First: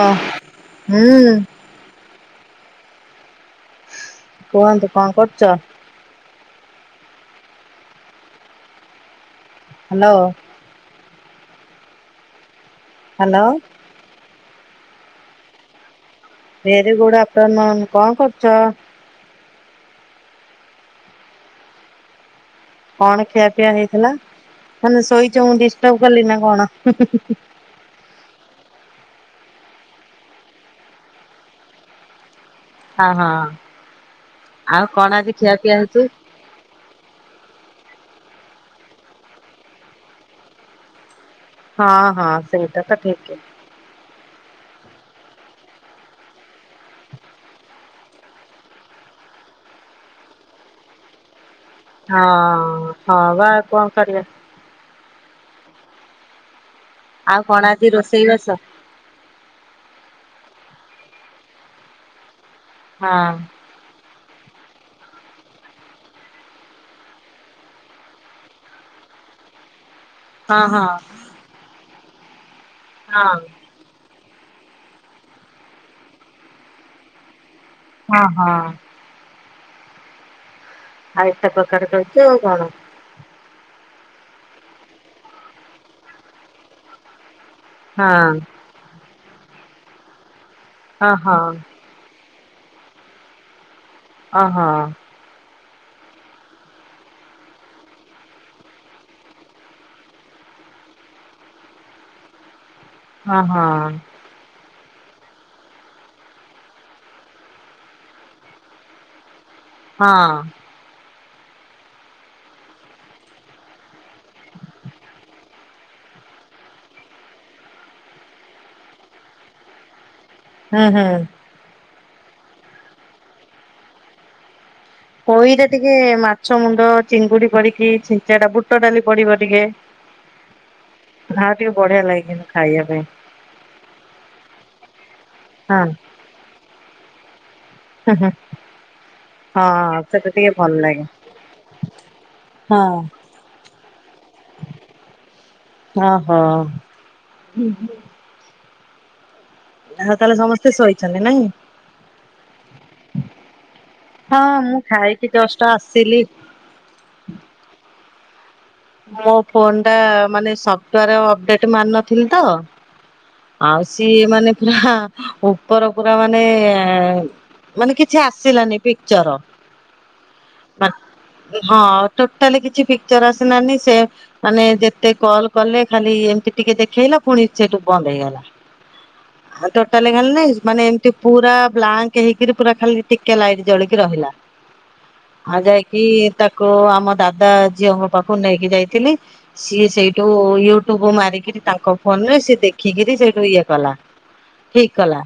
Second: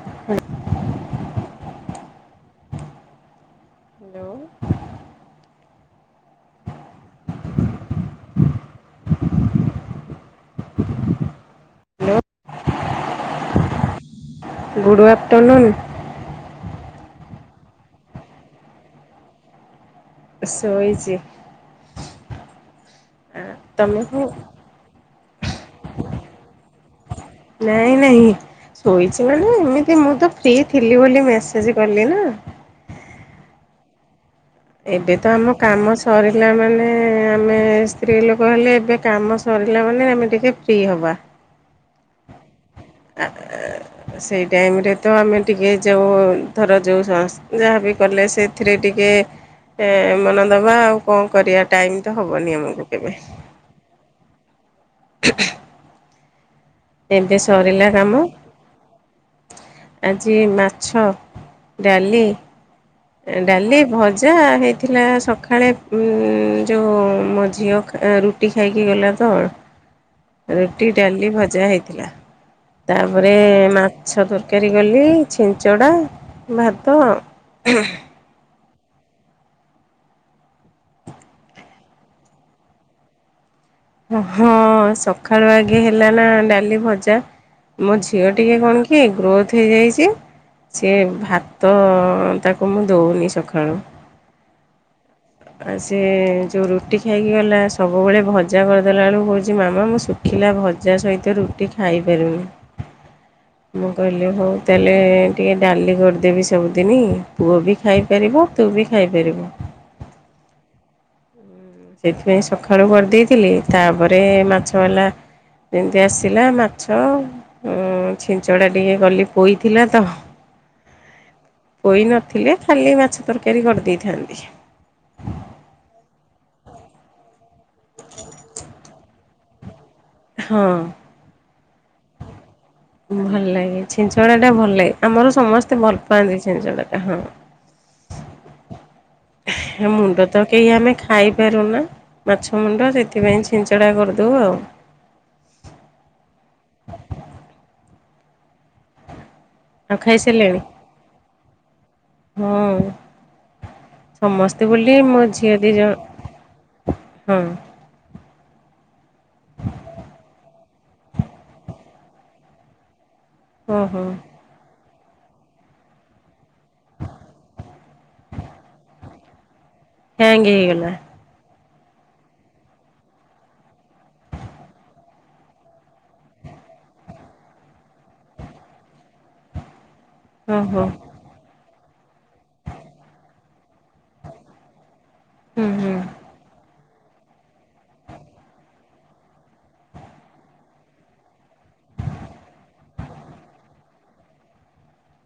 ହ, ହୁଁ ହ୍ୟାଲୋ। କୁହନ୍ତୁ, କଣ କରୁଚ? Hello. Hello. Good afternoon. Very good afternoon, କଣ କରୁଚ? ଶୋଇଚି। କଣ କି? ଖିଆ ପିଆ ହେଇଥିଲା। ହେନେ ଶୋଇଛ! ମୁଁ ଡିଷ୍ଟର୍ବ କଲି ନା କଣ? ହୁଁ ହୁଁ ହୁ। ନାଇଁ, ନାଇଁ, ଶୋଇଛି ମାନେ ଏମିତି ମୁଁ, ତ ଫ୍ରି ଥିଲି ବୋଲି ମେସେଜ କଲି ନା! ହଁ। ଆଉ କଣ ଏବେ ତ ଆଜି ଖିଆ ଆମ ପିଆ କାମ ହେଇଛି? ସରିଲା ମାନେ-ଏ, ଆମେ ସ୍ତ୍ରୀ ଲୋକ କହିଲେ, ଏବେ କାମ ସରିଲା ମାନେ, ଆମେ ଟିକେ ଫ୍ରି ହବା । ହଁ, ହଁ ସେଇଟା ତ ଠିକ୍ । ସେଇ ଟାଇମ୍ ରେ ତ ଆମେ ଟିକେ ଯଉଁ, ଧର ଯଉଁ ସଂସ୍ ଯାହାବି କଲେ, ସେଥିରେ ଟିକେ କେ ଏଁ ମନ ଦବା, ଆଉ କଣ କରିଆ? । ଟାଇମ୍ ତ ହଁ ହବନି ଆମକୁ କେବେ? ହଁ ବା କଣ କରିବା [inaudible] ଏବେ ଆଉ କଣ ସରିଲା ଆଜି କାମ ରୋଷେଇ ବାସ? ଆଜି ମାଛ, ଡାଲି। ହଁ ଡାଲି, ଭଜା, ହେଇ ଥିଲା ସକାଳେ ଉମ୍ ଯେଉଁ, ମୋ ଝିଅ ଖା ରୁଟି ଖାଇକି ଗଲା ତ! ହଁ ହଁ ରୁଟି, ଡାଲି, ଭଜା ହେଇଥିଲା । ହଁ ତା'ପରେ ମାଛ ତରକାରୀ କଲି, ଛିଞ୍ଚଡ଼ା, ଭାତ ଆଉ। ହଁ, ହଁ। ଆଉ, ଏତେ ପ୍ରକାର କରିଚ ଆଉ କଣ? ହଁ, ସକାଳୁ ଆଗେ ହେଲା ନା ଡାଲି ଭଜା । ମୋ ଝିଅ ହଁ ଟିକେ କଣ କି ଗ୍ରୋଥ୍ ହେଇଯାଇଛି। ସିଏ ଓହୋ ଭାତ-ଅ ତାକୁ, ମୁଁ ଦଉନି ସଖାଳୁ । ଅ ହ। ଆଉ, ସିଏଁ ଯୋଉଁ ରୁଟି ଖାଇକି ଗଲା। ସବୁବେଳେ ଭଜା କରିଦେଲାଳୁ କହୁଛି, ମାମା ମୁଁ ଶୁଖିଲା ଭଜା ସହିତ ରୁଟି ଖାଇପାରୁନି । ହଁ ହଁ, ତାଏଲେ -ଏଁ ଟିକେ ଡାଲି କରଦେବି ସବୁଦିନି। ପୁଅ ବି ଖାଇପାରିବ ତୁ ବି ଖାଇପାରିବୁ । ହଁ। ସେଥିପାଇଁ ସକାଳୁ କରିଦେଇଥିଲି। ତା'ପରେ ମାଛ ବାଲା ଯେମିତି ଆସିଲା, ମାଛ ଛିଞ୍ଚଡା ଟିକେ କଲି ପୋଇଥିଲା ତ! ହୁଁ, ହୁଁ। ଥିଲେ, ଖାଲି ମାଛ ତରକାରୀ କରିଦେଇଥାନ୍ତି । ପୋଇରେ ଟିକେ ମାଛ ମୁଣ୍ଡ, ଚିଙ୍ଗୁଡି, ପଡ଼ିକି ଛିଞ୍ଚିଡ଼ା ବୁଟ ଡାଲି ପଡିିବ ଟିକେ । ହଁ। ବଢ଼ିଆ ଲାଗେ। କିନ୍ତୁ ଖାଇ ଭଲ ଲାଗେ। ଛିଞ୍ଚଡ଼ାଟା ଭଲ ଲାଗେ। ଆମର ସମସ୍ତେ ହଁ ଭଲ ପାଆନ୍ତି ଛିଞ୍ଚଡ଼ାଟା ହଁ । ହୁଁ, ହୁଁ। ହଁ ମୁଣ୍ଡ, ସେଟା ତ ଟିକେ କେହି ଭଲ ଆମେ ଲାଗେ ଖାଇପାରୁନା । ମାଛ ହଁ ମୁଣ୍ଡ, ସେଥିପାଇଁ ଛିଞ୍ଚଡ଼ା କରିଦଉ ଆଉ । ଓ ହୋ! ଆଉ ତାହେଲେ, ସମସ୍ତେ ଶୋଇଛନ୍ତି ନାଇଁ? ହଁ ହଁ ସମସ୍ତେ ମୁଁ ବୋଲି ମୋ ଖାଇକି ଝିଅ ଜଷ୍ଟ ଦି ଆସିଲି ଜଣ, ହଁ । ମୋ ଫୋନ୍ ଟା ମାନେ ସଫ୍ଟୱେର୍ ଅପଡେଟ୍ ମାର ନଥିଲି ତ! ଆଉ, ଓହୋ ସିଏ ମାନେ ପୁରାହା! ଉପର ପୁରା ମାନେ ମାନେ-ଏଁ, ମାନେ କିଛି ଆସିଲାନି ପିକ୍ଚର । ହ୍ୟାଙ୍ଗ୍ ହେଇଗଲା । ହଁ, ଟୋଟାଲ୍ କିଛି ପିକ୍ଚର ଆସ୍ ନାନି, ସେ ମାନେ ଯେତେ କଲ୍ କଲେ, ଖାଲି ଏମିତି ଟିକେ ଦେଖେଇଲା। ପୁଣି ସେଠୁ ବନ୍ଦ ହେଇଗଲା । [inaudible] ଖାଲି ତ ତା ହେଲେ ଖାଲି ଓହୋ ମାନେ ଏମିତି ପୁରା ବ୍ଲାଙ୍କ ହେଇକରି ପୁରା ଖାଲି ଟିକେ ଲାଇଟ ଜଳିକି ରହିଲା। ଆଉ ହୁଁ ହୁଁ ଯାଇକି ତାକୁ ଆମ ଦାଦା ଝିଅଙ୍କ ପାଖ ପାଖକୁ ନେଇକି ଯାଇଥିଲି ସିଏ ସେଇଠୁ ୟୁଟ୍ୟୁବ ମାରିକରି ତାଙ୍କ ଫୋନ ରେ ସିଏ ଦେଖିକିରି ସେ ସେଠୁ ଇଏ କଲା। ହ ଠିକ କଲା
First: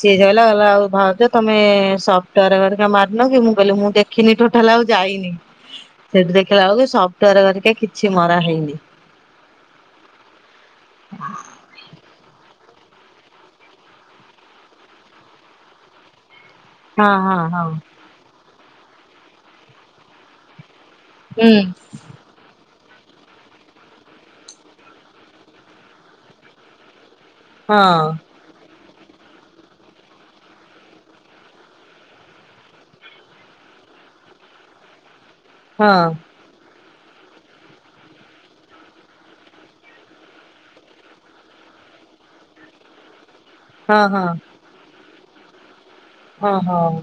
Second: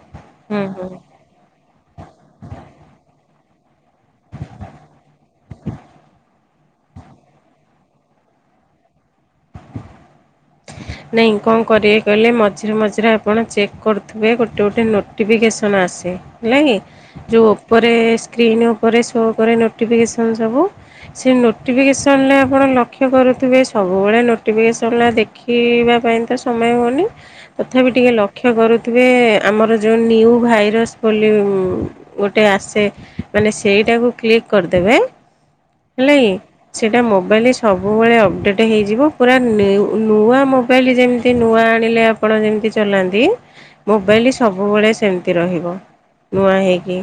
ସିଏ କହିଲା କହିଲା ଆଉ ଭାଉଜ ତମେ ସପ୍ଟୱେୟାର ଘରିକା ମାରିନ କି ମୁଁ କହିଲେ ମୁଁ ଦେଖିନି ଟୋଟାଲ ହେଲା ଆଉ ଯାଇନି ସେଠି ଦେଖିଲା ବେଳକୁ ସ ଭିତର ଘରିକା କିଛି ମରା ହେଇନି। ନାଇଁ କଣ କରିବେ କହିଲେ ମ ମଝିରେ ମଝିରେ ଆପଣ ଚେକ୍ କରୁଥିବେ ଗୋଟେ ଗୋଟେ ନୋଟିଫିକେସନ୍ ଆସେ। ହେଲା କି ହଁ ହଁ ଯେଉଁ ହଁ। ଉପରେ ସ୍କ୍ରିନ୍ ଉପରେ ଶୋ କରେ ନୋଟିଫିକେସନ୍ ସବୁ। ସେ ହୁଁ ନୋଟିଫିକେସନ୍ ରେ ଆପଣ ଲକ୍ଷ କରୁଥିବେ ସବୁବେଳେ ନୋଟି ନୋଫିକେସନ୍ ଦେଖିବା ପାଇଁ ତ ସମୟ ହଉନି ହଁ ତଥାପି ଟିକେ ଲକ୍ଷ୍ୟ କରୁ ଥିବେ ଆମର ଯଉ ନ୍ୟୁ ଭାଇରସ୍ ବୋଲି ଗୋଟେ ଆସେ ମାନେ ସେ ସେଇଟାକୁ କ୍ଲିକ୍ କରିଦେବେ। ହଁ ହଁ ହେଲା କି ସେଇଟା ମୋବାଇଲ ସବୁବେଳେ ଅପଡ଼େଟ୍ ହେଇଯିବ। ପୁରା ନି ନୂଆ ମୋବାଇଲ ଯେମିତି ନୂଆ ଆଣିଲେ ଆପଣ ଯେମିତି ଚଲାନ୍ତି ମୋବାଇଲ ସବୁବେଳେ ସେମିତି ରହିବ ହଁ ନୂଆ ହଁ ହେଇକି।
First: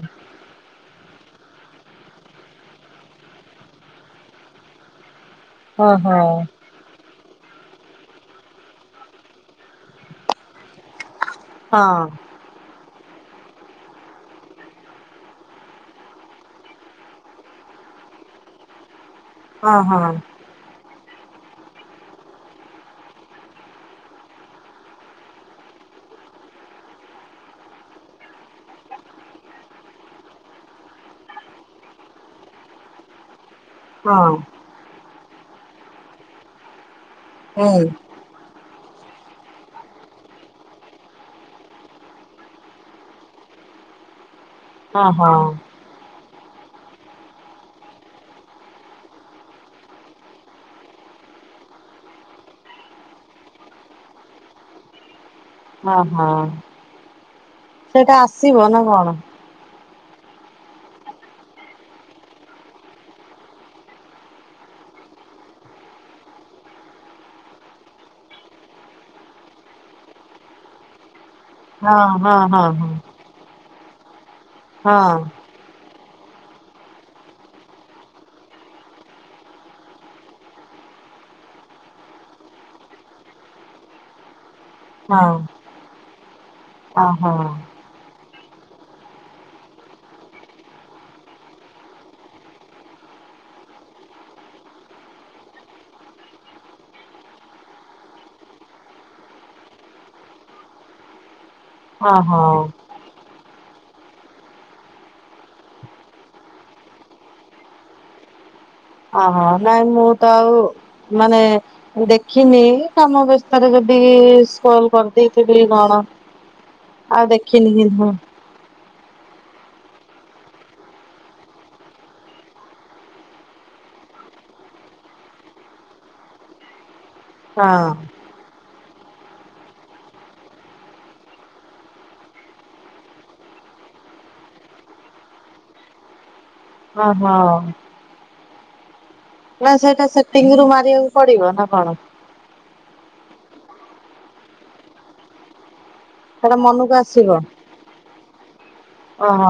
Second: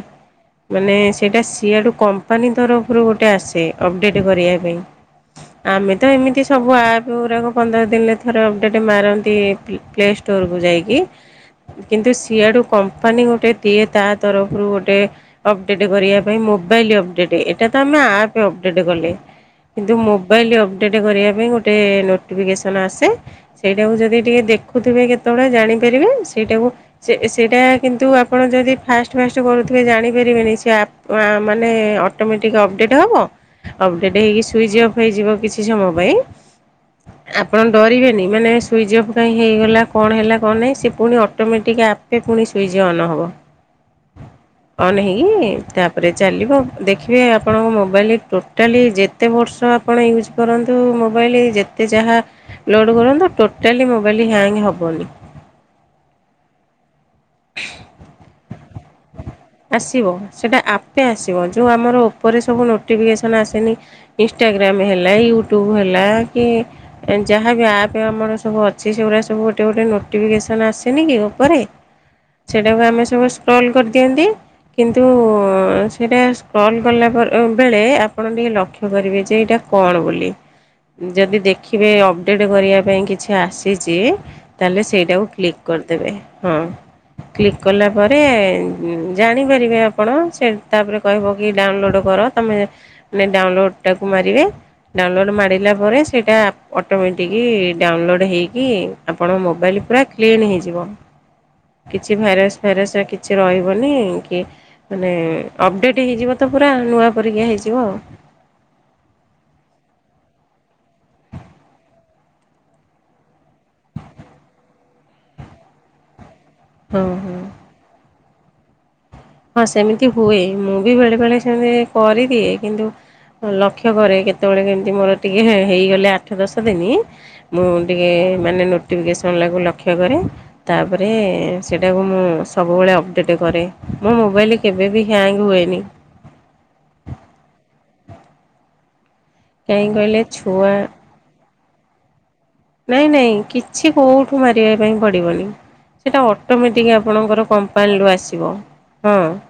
ମାନେ ସେଇଟା ସିଆଡ଼ୁ କମ୍ପାନୀ ତରଫରୁ ଗୋଟେ ଆସେ ଅପଡ଼େଟ୍ କରିବା ପାଇଁ। ହଁ ଆମେ ତ ହଁ ହଁ। ଏମିତି ସବୁ ଆପ୍ ଯେଉଁ ଗୁରାକ ପନ୍ଦର ଦିନରେ ଥରେ ଅପଡ଼େଟ୍ ମାରନ୍ତି ପ୍ଲେ ଷ୍ଟୋରକୁ ଯାଇକି କିନ୍ତୁ ହଁ ସିଆଡ଼ୁ କମ୍ପ କମ୍ପାନୀ ଗୋଟେ ଦିଏ ତା ତରଫରୁ ଗୋଟେ ଅପଡେଟ୍ କରିବା ପାଇଁ ମୋବାଇଲ ଅପଡେଟ୍ ଏଟା ତ ଆମେ ଆପ ଅପଡେଟ୍ କଲେ ହଁ କିନ୍ତୁ ହଁ ମୋବାଇଲ ଅପଡେଟ୍ କରିବା ପାଇଁ ଗୋ ଗୋଟେ ନୋଟିଫିକେସନ୍ ଆସେ ସେଇଟାକୁ ଯଦି ଟିକେ ଦେଖୁଥିବେ କେତେବେଳେ ଜାଣିପାରିବେ ସେଇଟାକୁ ସେ ସେଟା କିନ୍ତୁ ଆପଣ ଯଦି ଫାଷ୍ଟ ଫାଷ୍ଟ କରୁଥିବେ ଜାଣିପାରିବେନି ସେ ଆପ ମାନେ ଅଟୋମେଟିକ ଅପଡେଟ୍ ହବ ଅପଡେଟ୍ ହଁ ହେଇକି ସୁଇଚ ଅଫ୍ ହେଇଯିବ କିଛି ସମୟ ପାଇଁ। ଆପଣ ଏଇ ଡରିବେନି ମାନେ ସୁଇଜ ଅଫ କାଇଁ ହେଇଗଲା କଣ ହେଲା କଣ ନାହିଁ ସେ ପୁଣି ଅଟୋମେଟିକ୍ ଆପେ ପୁଣି ସୁଇଚ୍ ଅନ୍ ହବ। ଅନ୍ ହଁ ହଁ ହେଇକି ତାପରେ ଚାଲିବ ଦେଖିବେ ଆପଣଙ୍କ ମୋବାଇଲ ଟୋଟାଲି ଯେତେ ବର୍ଷ ଆପଣ ୟୁଜ୍ କରନ୍ତୁ ମୋବାଇଲ ଯେତେ ଯାହା ଲୋଡ଼୍ କରନ୍ତୁ ଟୋଟାଲି ମୋବାଇଲ ହ୍ୟାଙ୍ଗ୍ ହବନି। ଓହୋ ସେଇଟା ଆସିବ ନା କଣ? ଆସିବ ସେଇଟା ଆପେ ଆସିବ ଯେଉଁ ଆମର ଉପରେ ସବୁ ନୋଟିଫିକେସନ୍ ଆସେନି ଇନଷ୍ଟାଗ୍ରାମ୍ ଆ ହେଲା ୟୁଟ୍ୟୁବ୍ ହେଲା କି ଯାହା ବି ଆପ୍ ଆମର ସବୁ ଅଛି ସେଗୁଡ଼ା ସବୁ ଗୋଟେ ଗୋଟେ ନୋଟିଫିକସନ୍ ଆସେନି କି ଉପରେ ହଁ ହଁ ହଁ ସେଟାକୁ ହଁ ଆମେ ସବୁ ସ୍କ୍ରଲ୍ କରି କରି ଦିଅନ୍ତି ହଁ କିନ୍ତୁ ହଁ। ସେଇଟା କଲ୍ କଲା ବେଳେ ଆପଣ ଟିକେ ଲକ୍ଷ୍ୟ କରିବେ ଯେ ଏଇଟା କଣ ବୋଲି। ଯଦି ଦେଖିବେ ଅପଡେଟ୍ କରିବା ପାଇଁ କିଛି ଆସିଚି ତାହେଲେ ସେଇଟାକୁ ଓହୋ କ୍ଲିକ୍ କରିଦେବେ ହଁ କ୍ଲିକ୍ କଲା ପରେ ଜାଣିପାରିବେ ଆପଣ ସେ ତାପରେ କହିବ କି ଡାଉନଲୋଡ୍ କର ତମେେ ଡାଉନଲୋଡ୍ ଟାକୁ ମା ମାରିବେ। ଡାଉନଲୋଡ୍ ମାରିଲା ପରେ ସେଇଟା ଅଟୋମେଟିକି ଡାଉନଲୋଡ୍ ହେଇକି ଆପଣ ମୋବାଇଲ ପୁରା କ୍ଲିନ ହେଇଯିବ କିଛି ଓହୋ ଭାଇରସ୍ ଫାଇରସ କିଛି ରହିବନି। ଓକେ ମାନେ ଅପଡେଟ୍ ହେଇଯିବ ପୁରା ନୂଆଁ ପରିକା ହେଇଯିବ ଆଉ। ଓହୋ ନାଇଁ ମୁଁ ତ ଆଉ ମାନେ ଦେଖିନି କାମ ବ୍ୟସ୍ତତରେ ଯଦି ସ୍କ୍ରୋଲ କରିଦେଇଥିବି କଣ। ହଁ ଆଉ ହଁ। ଦେଖିନିିକିନ୍ତୁ ହଁ। ହଁ ସେମିତି ହୁଏ ମୁଁ ବି ବେଳେ ବେଳେ ସେମିତି କରିଦିଏ କିନ୍ତୁ ଲକ୍ଷ୍ୟ କରେ କେତେବେଳେ କେମିତି ମୋର ଟିକେ ହେ-ହେଇଗଲେ ଆଠ ଦଶ ଦିନ। ମୁଁ ହଁ ଟିକେ ମାନେ ନୋ ନୋଟିଫିକେସନ୍ ଲାଗୁ ଲକ୍ଷ୍ୟ କରେ ତାପରେ ସେଇଟାକୁ ମୁଁ ସବୁବେଳେ ଅପଡ଼େଟ୍ କରେ। ମୋ ମୋବାଇଲ କେବେବି ହ୍ୟାଙ୍ଗ ହୁଏନି। ହଁ ହଁ। ନା କାହିଁ ସେଇଟା କହିଲେ ସେଟିଙ୍ଗରୁ ଛୁଆ ମାରିବାକୁ ପଡିବ ନା କଣ। ନାଇଁ ନାଇଁ କିଛି କୋଉଠୁ ମାରିବା ପାଇଁ ପଡିବନି। ସେଇଟା ଅଟୋମେଟିକ୍ ମନକୁ ଆସିବ ଆପଣଙ୍କର କମ୍ପାନୀରୁୁ ଆସିବ ହଁ ଓହୋ।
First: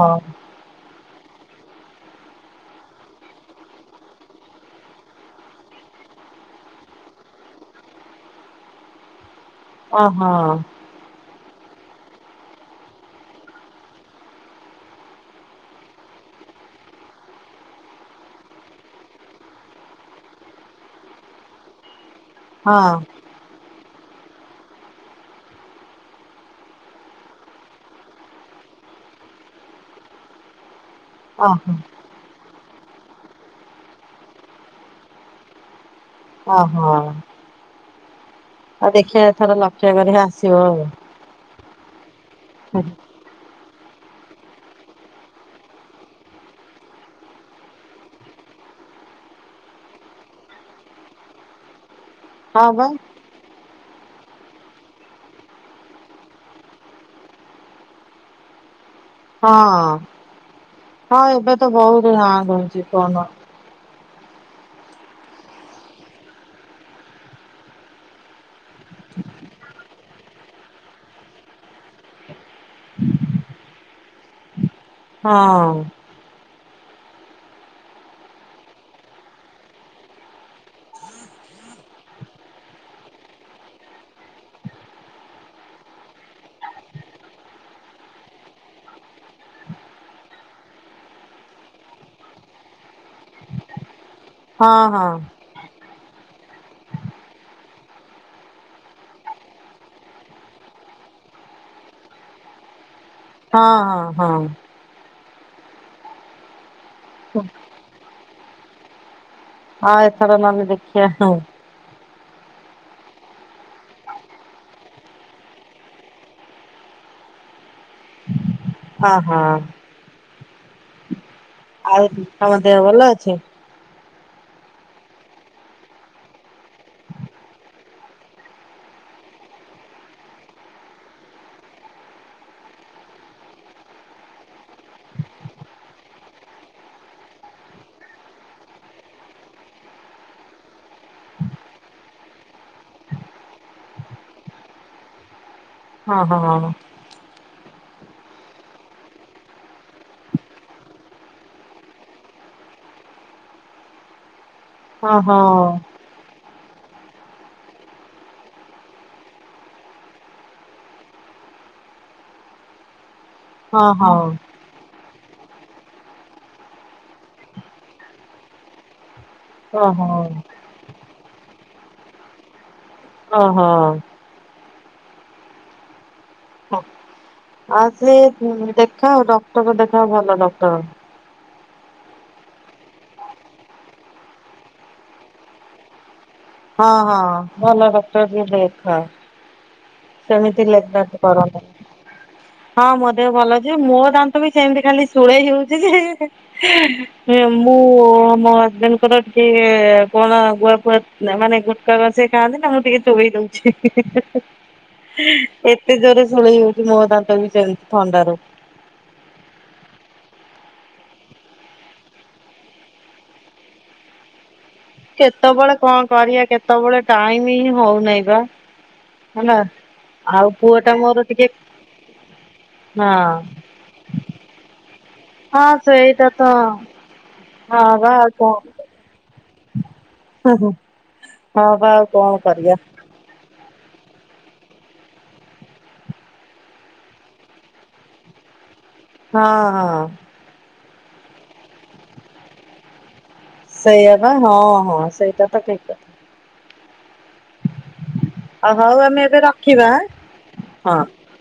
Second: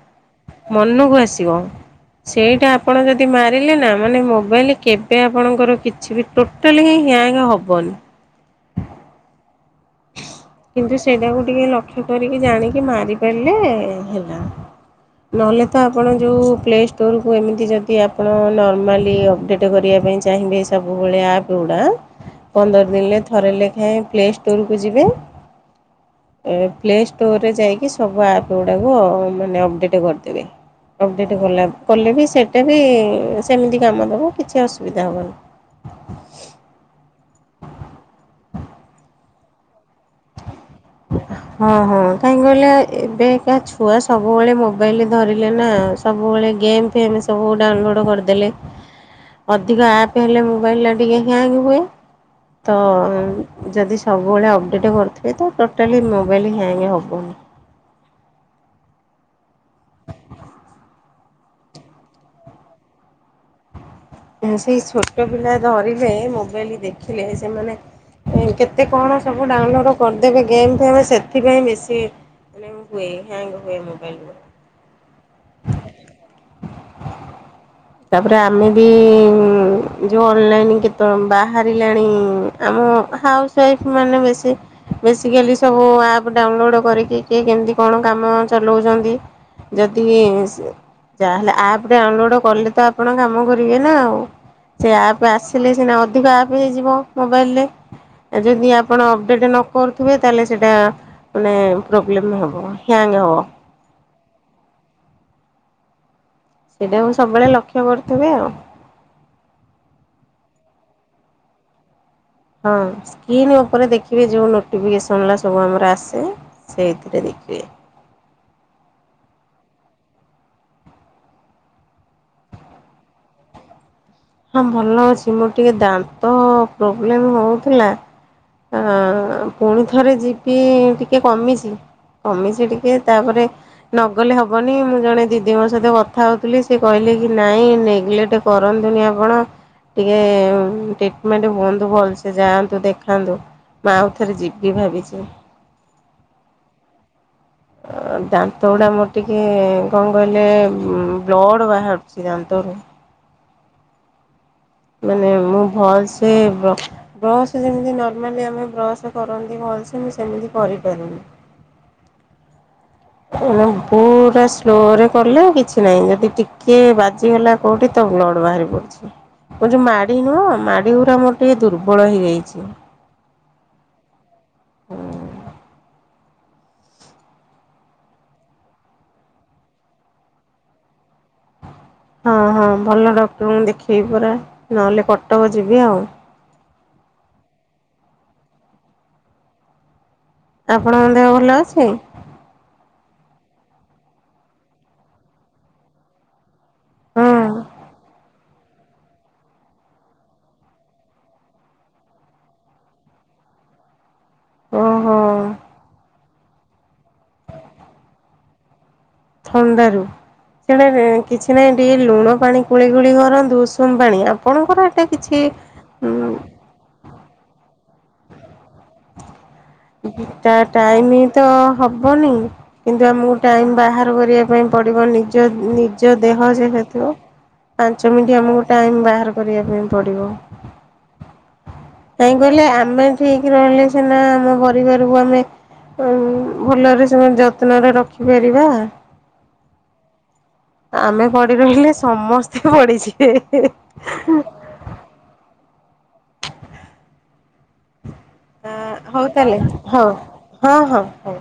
ମନକୁ ଆସିବ। [unintelligible] ସେଇଟା ଆପଣ ଯଦି ମାରିଲେ ନା ମାନେ ମୋବାଇଲ କେବେ ଆପଣଙ୍କର କିଛି ବି ଟୋଟାଲ ହିଁ ହ୍ୟାଙ୍ଗ ହବନି। ଓହୋ। କିନ୍ତୁ ସେଇଟାକୁ ଟିକେ ଲକ୍ଷ୍ୟ କରିକି ଜାଣିକି ମାରି ପାରିଲେ ହେଲା। ନହେଲେ ତ ଆପଣ ଯଉ ପ୍ଲେ ଷ୍ଟୋରକୁ ଏମିତି ଯଦି ଆପଣ ନର୍ମାଲି ଅପଡ଼େଟ୍ କରିବା ରିବା ଚାହିଁବେ ସବୁବେଳେ ଆପଗୁଡା ହଁ ପନ୍ଦର ଦିନେ ଥରେ ଲେଖାଏଁ ପ୍ଲେ ତୋରକୁ ଯିବେ। ଏ ପ୍ଲେ ଷ୍ଟୋରରେ ଯାଇକି ସବୁ ଆପ୍ ଗୁଡ଼ାକୁମାନେ ଅପଡ଼େଟ୍ କରିଦେବେ। ଅପଡେଟ ଗଲା ଓହୋ କଲେ ବି ସେଟା ବି ସେମିତି କାମ ଦବ କିଛି ଅସୁବିଧା ହେବନି। ଓ ହୋ। ଆଉ ଦେଖିବା ଥର ଲକ୍ଷ୍ୟ କରିିବା ଆସିବ ଆଉ। ହଁ ହଁ କାହିଁକି କହିଲେ ଏବେ କା ଚୁ ଛୁଆ ସବୁବେଳେ ମୋବାଇଲ ଧରିଲେ ନା ସବୁବେଳେ ଗେମ୍ ଫେମ୍ ସବୁ ଡାଉନଲୋଡ଼୍ କରିଦେଲେ। ଅଧିକ ଆପ୍ ହେଲେ ମୋବାଇଲଟା ଟିକେ ହ୍ୟାଙ୍ଗ ହୁଏ। ହଁ ତ ବା ଯଦି ସବୁବେଳେ ଅପଡେଟ୍ କରୁଥିବେ ତ ଟୋଟଲି ମୋବାଇଲ ହ୍ୟାଙ୍ଗେ ହବନି। ହଁ ହଁ ଏବେ ତ ବହୁତ ହ ହଉଛି କଣ। ସେଇ ଛୋଟ ପିଲା ଧରିଲେ ମୋବାଇଲ ଦେଖିଲେ ସେମାନେ କେତେ କଣ ସବୁ ଡାଉନଲୋଡ଼ କରିଦେବେ ଗେମ୍ ଫେମ ସେଥିପାଇଁ ବେଶି [unintelligible] ହୁଏ ହ୍ୟାଙ୍ଗ ହୁଏ ମୋବାଇଲ ଗୁଡା। ହଁ। ତାପରେ ଆମେ ବି ଉଁ ଯଉ ଅନଲାଇନ୍ କେତେବେଳେ ବାହାରିଲାଣି ଆମ ହାଉସ୍ ୱାଇଫ ମାନେ ବେଶି ବେଶିକାଲି ସବୁ ଆପ ଡାଉନଲୋଡ କରିକି କିଏ କେମିତି କଣ କାମ ଚଲଉ କହୁଚନ୍ତି ଯଦି ସ ଯାହାହେଲେ ଆପ ଡାଉନ ଲୋଡ କଲେତ ଆପଣ କାମ ହଁ [unintelligible] ସେ ହଁ ହଁ ଆପ୍ ଆସିଲେ ସିନା ଅଧିକ ଆପ୍ ହେଇଯିବ ମୋବାଇଲରେ ଆ ଯଦି ଆପଣ ଅପଡ଼େଟ୍ ନ କରୁଥିବେ ତାହେଲେ ସେଇଟା ମାନେ ପ୍ରୋବ୍ଲେମ୍ ହେବ। ହ୍ୟାଙ୍ଗ ହବ। ହଁ ହଁ। ସେଇଟାକୁ ସବୁବେଳେ ଲକ୍ଷ୍ୟ କରୁଥିବି ଆଉ। ହଁ ଏଥର ନହେଲେ ଦେଖିଆ ହୁଁ। ହଁ ସ୍କ୍ରନ୍ ଉପରେ ଦେଖିବେ ଯୋଉ ନୋଟିଫିକେସନରା ସବୁ ଆମର ଆସେ ସେଥିରେ ଦେ ସେ ହଁ ହଁ। ଆଉ ତମ ଦେହ ଭଲ ଅଛି। ହଁ ଭଲ ଅଛି ମୋର ଟିକେ ଦାନ୍ତ ପ୍ରୋବ୍ଲେମ ହଉଥିଲା। ଆ ପୁଣିଥରେ ଯିବି ଟିକେ କମିଛି। କମିଛି ଟିକେ ତାପରେ ନଗଲେ ହବନି ମୁଁ ଜଣେ ଦିଦି ମୋ ସହିତ କଥା ହଉଥିଲି ସେ କହିଲେ କି ନାଇଁ ନେଗଲେକ୍ଟ କରନ୍ତୁନି ଆ ଆପଣ ଟିକେ ଟ୍ରିଟମେଣ୍ଟ ହୁଅନ୍ତୁ ଭଲସେ ଯାଆନ୍ତୁ ଦେଖାନ୍ତୁ ମା ଆଉ ଥରେ ଯିବି ଭାବିଛି। ହଁ ହଁ। ଦାନ୍ତ ଗୁଡା ମୋର ଟିକେ କଣ କହିଲେ ବ୍ଲଡ ବାହାରୁଛି ଦାନ୍ତ ଓହୋ। ହଁ ମାନେ ହଁ। ମୁଁ ଭଲ ସେ ବ୍ର ବ୍ରସ୍ ଯେମିତି ନର୍ମାଲି ଆମେ ବ୍ରସ କରନ୍ତି ଭଲସେ ମୁଁ ସେମିତି କରିପାରୁନି। [inaudible] ଉଁ ନା ଓହୋ ପୁରା ସ୍ଲୋରେ କଲେ ଆଉ କିଛି ନାହିଁ। ଯଦି ଟିକେ ବାଜିଗଲା କୋଉଠି ତ ବ୍ଲଡ ବାହାରି ପଡୁଛି। ମୋର ଯୋଉ ଓହୋ ମାଢ଼ି ନୁହଁ, ମାଢ଼ି ଗୁରା ମୋର ଟିକେ ଦୁର୍ବଳ ହେଇଯାଇଛି। ଅହ। ହୁଁ। ଆସେ ଉମ୍ ଦେଖାଅ ଡକ୍ଟର ଦେଖାଅ ଭଲ ଡକ୍ଟର। ହଁ ହଁ। ଭଲ ଡକ୍ଟରଙ୍କୁ ଦେଖେଇବି ପରା, ନହେଲେ କଟକ ଯିବି ଆଉ। ହଁ ହଁ ଭଲ ଡକ୍ଟର ଯିଏ ଦେଖାଅ। ସେମିତି ଆପଣଙ୍କ [unintelligible] ଦେହ ଭଲ କରନେଇ। ଅଛି? ହଁ ମୋ ଦେହ ଭଲ ଅଛି। ମୋ ଦାନ୍ତ ବି ସେମତି ଖାଲି ଶୂଳେଇ ହେଉଛି ଯେ ହେ ହଁ ହେ ମୁଁ ମୋ ହଜବେଣ୍ଡଙ୍କର ଟିକେ କଣ ଗୁଆ ଫୁଆ ମାନେ ଗୁଟକା ତ ସିଏ ଖାଆନ୍ତିନି, ମୁଁ ଟିକେ ଚୋବେଇ [unintelligible] ଓହୋ। ଏତେ ଜୋରେ ଶୁଳେଇ ହଉଛି ମୋ ଦାନ୍ତ ବି ସେମିତି ଥଣ୍ଡାରୁ। ଥଣ୍ଡାରୁ। ସେଟା କିଛି ନାହିଁ ଟିକେ ଲୁଣ ପାଣି କୁଳି କୁଳି କରନ୍ତୁ ଉଷୁମ ପାଣି। ଆପଣ କେତେବଳେ କଣ କରିଆ କେତେବଳେ ଟାଇମ ହିଁ ହଉନାହିଁ ବା। ହେଲା। ଆଉ ଟା ପୁଅ ଟାଇମ ମୋର ତ ଟିକେ ହବନି କିନ୍ତୁ ହଁ ଆମକୁ ଟାଇମ ବାହାର କରିବା ପାଇଁ ପ ପଡିବ ନିଜ ହଁ ନିଜ ସେଇଟା ଦେହ ତ ଯେହେତୁ ହଁ ବା ପାଞ୍ଚ ଆଉ ମିଣ୍ଟି ଆମକୁ ଟାଇମ ବାହାର କରିଆ ପାଇଁ ପଡିବ। କଣ ହଁ ବା ଆଉ କାହିଁକି କଣ କହିଲେ କରିବା ଆମେ ଠିକ ରହିଲେ ସିନା ଆମ ପରିବାରକୁ ଆମେ ଭଲରେ ସେ ମାନେ ଯତ୍ନରେ ରଖିପାରିବା। ହଁ ହଁ। ଆମେ ପଡିି ରହିଲେ ସମସ୍ତେ ପଡିିଯିବେ। ସେଇଆ ବା ହଁ ହଁ ସେଇଟା ତ ଠିକ କଥା। ଆଉ ଅ ହଉ ଆମେ ଏବେ ତାହଲେ ରଖିବା ହଉ ହଁ ହଁ ହଁ ହଉ।